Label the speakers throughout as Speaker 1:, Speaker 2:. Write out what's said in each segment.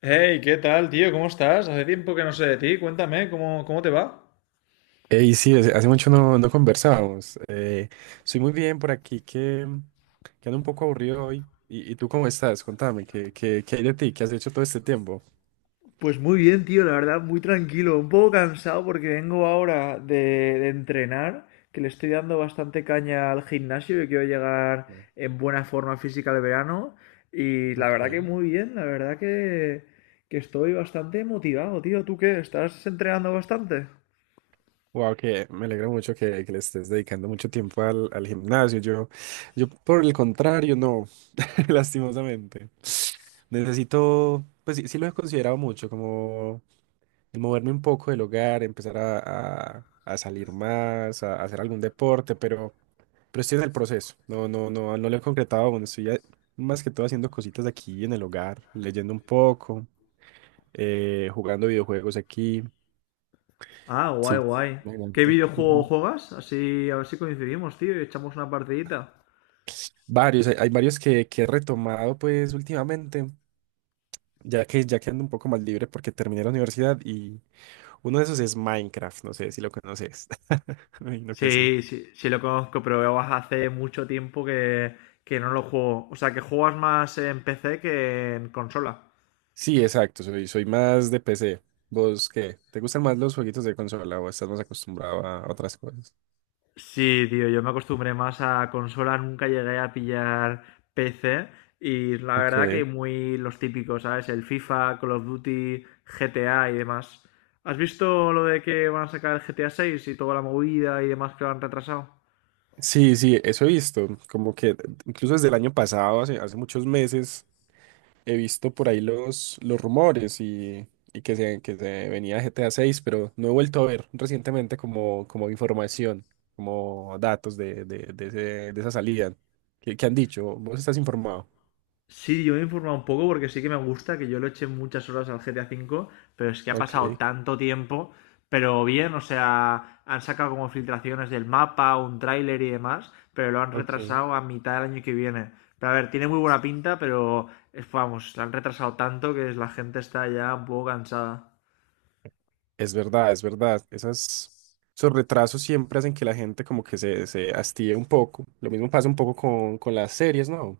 Speaker 1: Hey, ¿qué tal, tío? ¿Cómo estás? Hace tiempo que no sé de ti. Cuéntame, ¿cómo te va?
Speaker 2: Ey, sí, hace mucho no conversábamos. Estoy muy bien por aquí que ando un poco aburrido hoy. ¿Y tú cómo estás? Contame, ¿qué hay de ti? ¿Qué has hecho todo este tiempo?
Speaker 1: Pues muy bien, tío, la verdad, muy tranquilo, un poco cansado porque vengo ahora de entrenar, que le estoy dando bastante caña al gimnasio y quiero llegar
Speaker 2: Bien.
Speaker 1: en buena forma física al verano. Y la verdad que
Speaker 2: Ok.
Speaker 1: muy bien, que estoy bastante motivado, tío. ¿Tú qué? ¿Estás entrenando bastante?
Speaker 2: Wow, que me alegra mucho que le estés dedicando mucho tiempo al gimnasio. Yo por el contrario, no, lastimosamente. Necesito, pues sí, sí lo he considerado mucho, como el moverme un poco del hogar, empezar a salir más, a hacer algún deporte, pero estoy en el proceso. No, no, no, no lo he concretado aún. Estoy más que todo haciendo cositas aquí en el hogar, leyendo un poco, jugando videojuegos aquí.
Speaker 1: Ah, guay,
Speaker 2: Sí,
Speaker 1: guay. ¿Qué
Speaker 2: imagínate.
Speaker 1: videojuego
Speaker 2: Ujú.
Speaker 1: juegas? Así, a ver si coincidimos, tío, y echamos una partidita.
Speaker 2: Varios, hay varios que he retomado pues últimamente, ya que ando un poco más libre porque terminé la universidad y uno de esos es Minecraft, no sé si lo conoces. Me imagino que sí.
Speaker 1: Sí, sí, sí lo conozco, pero hace mucho tiempo que no lo juego. O sea, que juegas más en PC que en consola.
Speaker 2: Sí, exacto, soy más de PC. ¿Vos qué? ¿Te gustan más los jueguitos de consola o estás más acostumbrado a otras cosas?
Speaker 1: Sí, tío, yo me acostumbré más a consola, nunca llegué a pillar PC y la verdad que
Speaker 2: Ok.
Speaker 1: muy los típicos, ¿sabes? El FIFA, Call of Duty, GTA y demás. ¿Has visto lo de que van a sacar el GTA 6 y toda la movida y demás que lo han retrasado?
Speaker 2: Sí, sí, eso he visto. Como que incluso desde el año pasado, hace muchos meses, he visto por ahí los rumores y, y que se venía GTA 6, pero no he vuelto a ver recientemente como información, como datos de esa salida. ¿Qué han dicho? ¿Vos estás informado?
Speaker 1: Sí, yo me he informado un poco porque sí que me gusta, que yo lo eché muchas horas al GTA 5 V, pero es que ha
Speaker 2: Ok,
Speaker 1: pasado tanto tiempo, pero bien, o sea, han sacado como filtraciones del mapa, un tráiler y demás, pero lo han
Speaker 2: ok.
Speaker 1: retrasado a mitad del año que viene. Pero a ver, tiene muy buena pinta, pero vamos, lo han retrasado tanto que la gente está ya un poco cansada.
Speaker 2: Es verdad, es verdad. Esos retrasos siempre hacen que la gente como que se hastíe un poco. Lo mismo pasa un poco con las series, ¿no?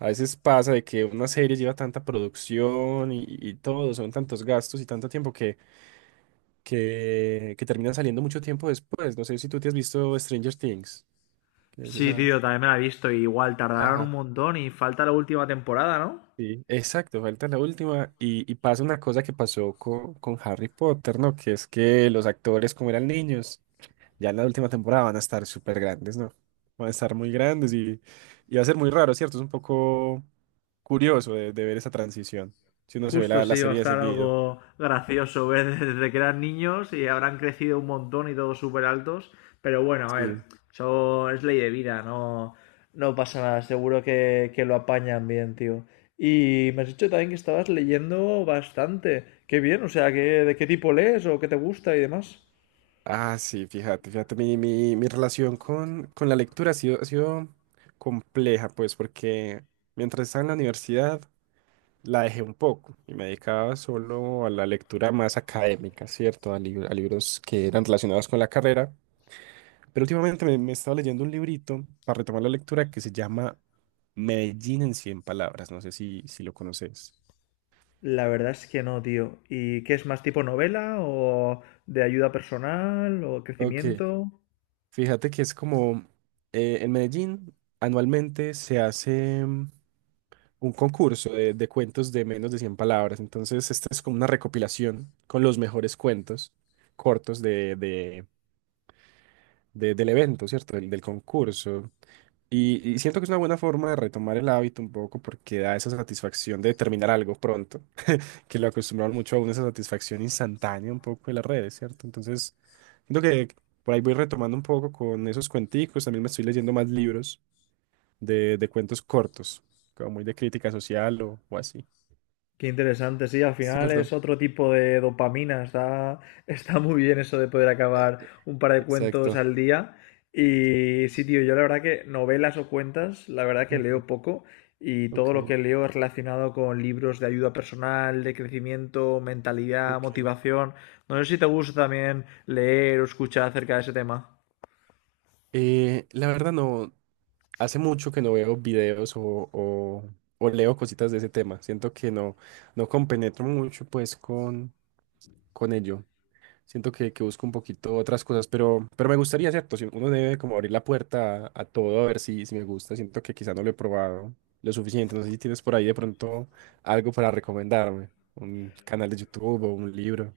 Speaker 2: A veces pasa de que una serie lleva tanta producción y todo, son tantos gastos y tanto tiempo que termina saliendo mucho tiempo después. No sé si tú te has visto Stranger Things, que es
Speaker 1: Sí,
Speaker 2: esa.
Speaker 1: tío, también me la he visto, y igual tardaron un
Speaker 2: Ajá.
Speaker 1: montón y falta la última temporada, ¿no?
Speaker 2: Sí, exacto, falta la última. Y pasa una cosa que pasó con Harry Potter, ¿no? Que es que los actores, como eran niños, ya en la última temporada van a estar súper grandes, ¿no? Van a estar muy grandes y va a ser muy raro, ¿cierto? Es un poco curioso de ver esa transición, si uno se ve
Speaker 1: Justo
Speaker 2: la
Speaker 1: sí, va a
Speaker 2: serie de
Speaker 1: estar
Speaker 2: seguido.
Speaker 1: algo gracioso ver desde que eran niños y habrán crecido un montón y todos súper altos. Pero bueno, a ver,
Speaker 2: Sí.
Speaker 1: eso es ley de vida, no pasa nada, seguro que lo apañan bien, tío. Y me has dicho también que estabas leyendo bastante. Qué bien, o sea, ¿qué, de qué tipo lees o qué te gusta y demás?
Speaker 2: Ah, sí, fíjate, fíjate, mi relación con la lectura ha sido compleja, pues, porque mientras estaba en la universidad la dejé un poco y me dedicaba solo a la lectura más académica, ¿cierto? A libros que eran relacionados con la carrera. Pero últimamente me estaba leyendo un librito para retomar la lectura que se llama Medellín en cien palabras. No sé si lo conoces.
Speaker 1: La verdad es que no, tío. ¿Y qué es más tipo novela o de ayuda personal o
Speaker 2: Ok,
Speaker 1: crecimiento?
Speaker 2: fíjate que es como en Medellín anualmente se hace un concurso de cuentos de menos de 100 palabras. Entonces, esta es como una recopilación con los mejores cuentos cortos del evento, ¿cierto? Del concurso. Y siento que es una buena forma de retomar el hábito un poco porque da esa satisfacción de terminar algo pronto. Que lo acostumbraron mucho a una satisfacción instantánea un poco de las redes, ¿cierto? Entonces, siento que por ahí voy retomando un poco con esos cuenticos, también me estoy leyendo más libros de cuentos cortos, como muy de crítica social o así,
Speaker 1: Qué interesante, sí, al final es
Speaker 2: ¿cierto?
Speaker 1: otro tipo de dopamina, está muy bien eso de poder
Speaker 2: Eh,
Speaker 1: acabar
Speaker 2: eh,
Speaker 1: un par de cuentos
Speaker 2: Exacto.
Speaker 1: al día. Y sí, tío, yo la verdad que novelas o cuentas, la verdad que
Speaker 2: Ujú.
Speaker 1: leo poco y todo
Speaker 2: Ok,
Speaker 1: lo que leo es relacionado con libros de ayuda personal, de crecimiento, mentalidad,
Speaker 2: ok.
Speaker 1: motivación. No sé si te gusta también leer o escuchar acerca de ese tema.
Speaker 2: La verdad no, hace mucho que no veo videos o- o leo cositas de ese tema. Siento que no compenetro mucho pues con ello. Siento que busco un poquito otras cosas, pero me gustaría, ¿cierto? Si uno debe como abrir la puerta a todo a ver si me gusta. Siento que quizá no lo he probado lo suficiente. No sé si tienes por ahí de pronto algo para recomendarme. Un canal de YouTube o un libro.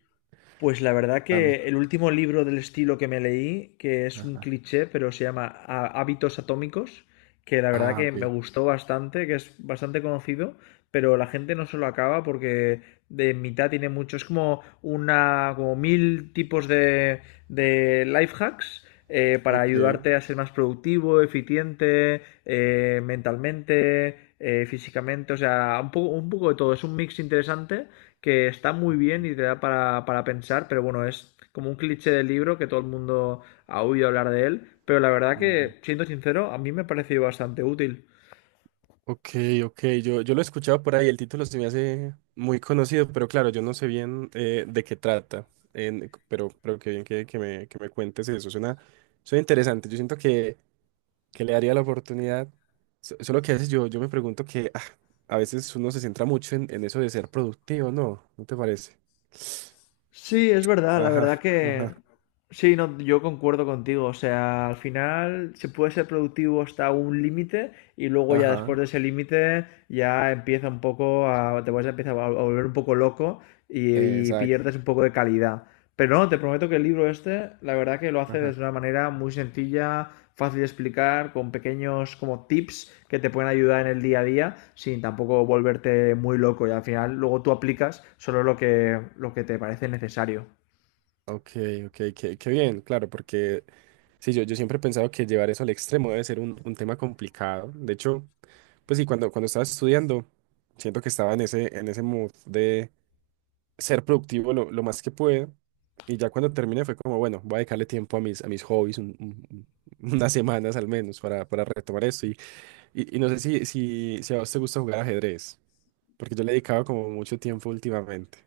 Speaker 1: Pues la verdad
Speaker 2: Dame.
Speaker 1: que el último libro del estilo que me leí, que es un
Speaker 2: Ajá.
Speaker 1: cliché, pero se llama Hábitos Atómicos, que la verdad
Speaker 2: Ah,
Speaker 1: que me
Speaker 2: ok.
Speaker 1: gustó bastante, que es bastante conocido, pero la gente no se lo acaba porque de mitad tiene mucho, es como una, como mil tipos de life hacks para
Speaker 2: Ok.
Speaker 1: ayudarte a ser más productivo, eficiente, mentalmente, físicamente, o sea, un poco de todo, es un mix interesante que está muy bien y te da para pensar, pero bueno, es como un cliché del libro que todo el mundo ha oído hablar de él, pero la verdad
Speaker 2: Ujú.
Speaker 1: que, siendo sincero, a mí me ha parecido bastante útil.
Speaker 2: Ok, ok, yo lo he escuchado por ahí, el título se me hace muy conocido, pero claro, yo no sé bien de qué trata, pero qué bien que me cuentes eso, suena, suena interesante, yo siento que le daría la oportunidad, solo que a veces yo me pregunto que ah, a veces uno se centra mucho en eso de ser productivo, ¿no? ¿No te parece?
Speaker 1: Sí, es verdad, la
Speaker 2: Ajá,
Speaker 1: verdad que...
Speaker 2: ajá,
Speaker 1: Sí, no, yo concuerdo contigo, o sea, al final se puede ser productivo hasta un límite y luego ya
Speaker 2: ajá,
Speaker 1: después de ese límite ya empieza un poco a... te vas a empezar a volver un poco loco y
Speaker 2: exacto.
Speaker 1: pierdes un poco de calidad. Pero no, te prometo que el libro este, la verdad que lo hace de una manera muy sencilla, fácil de explicar, con pequeños como tips que te pueden ayudar en el día a día, sin tampoco volverte muy loco y al final luego tú aplicas solo lo que te parece necesario.
Speaker 2: Ok, ok, qué bien, claro, porque sí, yo siempre he pensado que llevar eso al extremo debe ser un tema complicado. De hecho, pues sí, cuando estaba estudiando, siento que estaba en ese mood de ser productivo lo más que puedo. Y ya cuando terminé fue como, bueno, voy a dedicarle tiempo a mis hobbies, unas semanas al menos para retomar eso. Y no sé si a vos te gusta jugar ajedrez, porque yo le he dedicado como mucho tiempo últimamente.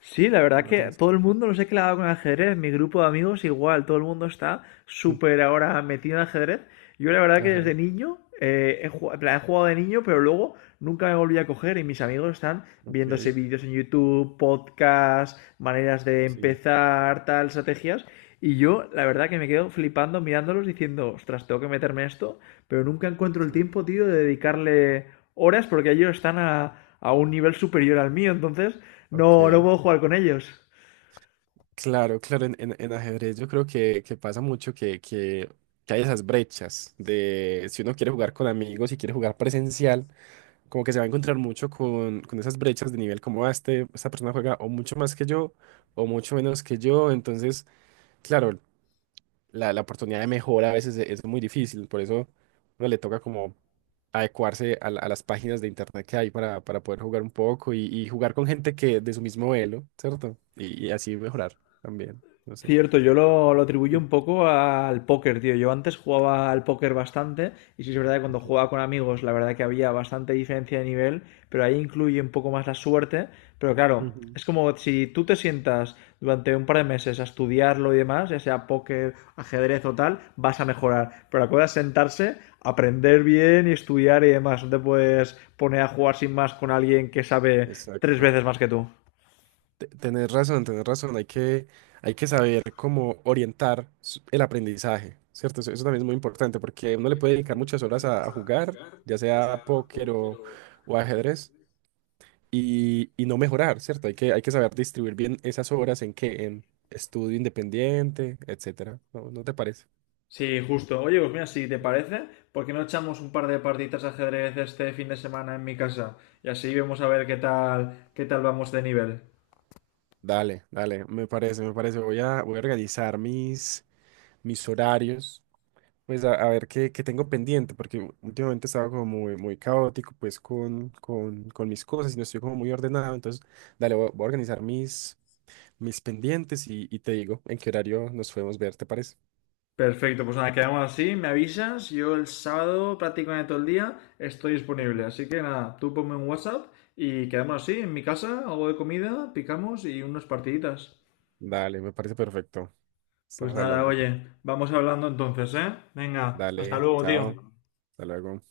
Speaker 1: Sí, la verdad
Speaker 2: ¿No te
Speaker 1: que
Speaker 2: gusta?
Speaker 1: todo el mundo, no sé qué le ha dado con el ajedrez, mi grupo de amigos igual, todo el mundo está
Speaker 2: Sí.
Speaker 1: súper ahora metido en ajedrez. Yo la verdad que
Speaker 2: Ajá,
Speaker 1: desde niño, he jugado, en plan, he jugado de niño, pero luego nunca me volví a coger y mis amigos están
Speaker 2: ok,
Speaker 1: viéndose vídeos en YouTube, podcasts, maneras de
Speaker 2: sí,
Speaker 1: empezar, tal, estrategias. Y yo la verdad que me quedo flipando mirándolos diciendo, ostras, tengo que meterme en esto, pero nunca encuentro el
Speaker 2: sí,
Speaker 1: tiempo, tío, de dedicarle horas porque ellos están a un nivel superior al mío. Entonces, no
Speaker 2: ok.
Speaker 1: puedo jugar con ellos.
Speaker 2: Claro, claro, en ajedrez yo creo que pasa mucho que hay esas brechas de si uno quiere jugar con amigos y quiere jugar presencial, como que se va a encontrar mucho con esas brechas de nivel como "Ah, este, esta persona juega o mucho más que yo o mucho menos que yo, entonces, claro, la oportunidad de mejora a veces es muy difícil, por eso uno le toca como adecuarse a las páginas de internet que hay para poder jugar un poco y jugar con gente que de su mismo elo, ¿cierto? Y así mejorar también, no sé.
Speaker 1: Cierto, yo lo atribuyo
Speaker 2: Sí,
Speaker 1: un poco al póker, tío. Yo antes jugaba al póker bastante, y sí es verdad que cuando jugaba
Speaker 2: ok.
Speaker 1: con amigos, la verdad que había bastante diferencia de nivel, pero ahí incluye un poco más la suerte. Pero claro,
Speaker 2: Ujú.
Speaker 1: es como si tú te sientas durante un par de meses a estudiarlo y demás, ya sea póker, ajedrez o tal, vas a mejorar. Pero la cosa es sentarse, aprender bien y estudiar y demás. No te puedes poner a jugar sin más con alguien que sabe tres
Speaker 2: Exacto.
Speaker 1: veces más que tú.
Speaker 2: Tenés razón, tenés razón. Hay que saber cómo orientar el aprendizaje, ¿cierto? Eso también es muy importante porque uno le puede dedicar muchas horas a jugar, ya sea póker o ajedrez, y no mejorar, ¿cierto? Hay que saber distribuir bien esas horas en qué, en estudio independiente, etcétera. ¿No te parece?
Speaker 1: Sí, justo. Oye, pues mira, si te parece, ¿por qué no echamos un par de partiditas de ajedrez este fin de semana en mi casa? Y así vemos a ver qué tal vamos de nivel.
Speaker 2: Dale, dale, me parece, me parece. Voy a organizar mis horarios. Pues a ver qué tengo pendiente, porque últimamente estaba como muy, muy caótico, pues con mis cosas y no estoy como muy ordenado. Entonces, dale, voy a organizar mis pendientes y te digo en qué horario nos podemos ver, ¿te parece?
Speaker 1: Perfecto, pues nada, quedamos así, me avisas, yo el sábado prácticamente todo el día estoy disponible,
Speaker 2: Ujú.
Speaker 1: así que nada, tú ponme un WhatsApp y quedamos así, en mi casa, algo de comida, picamos y unas partiditas.
Speaker 2: Dale, me parece perfecto.
Speaker 1: Pues
Speaker 2: Estamos
Speaker 1: nada,
Speaker 2: hablando.
Speaker 1: oye, vamos hablando entonces, ¿eh? Venga, hasta
Speaker 2: Dale,
Speaker 1: luego, tío.
Speaker 2: chao, hasta luego.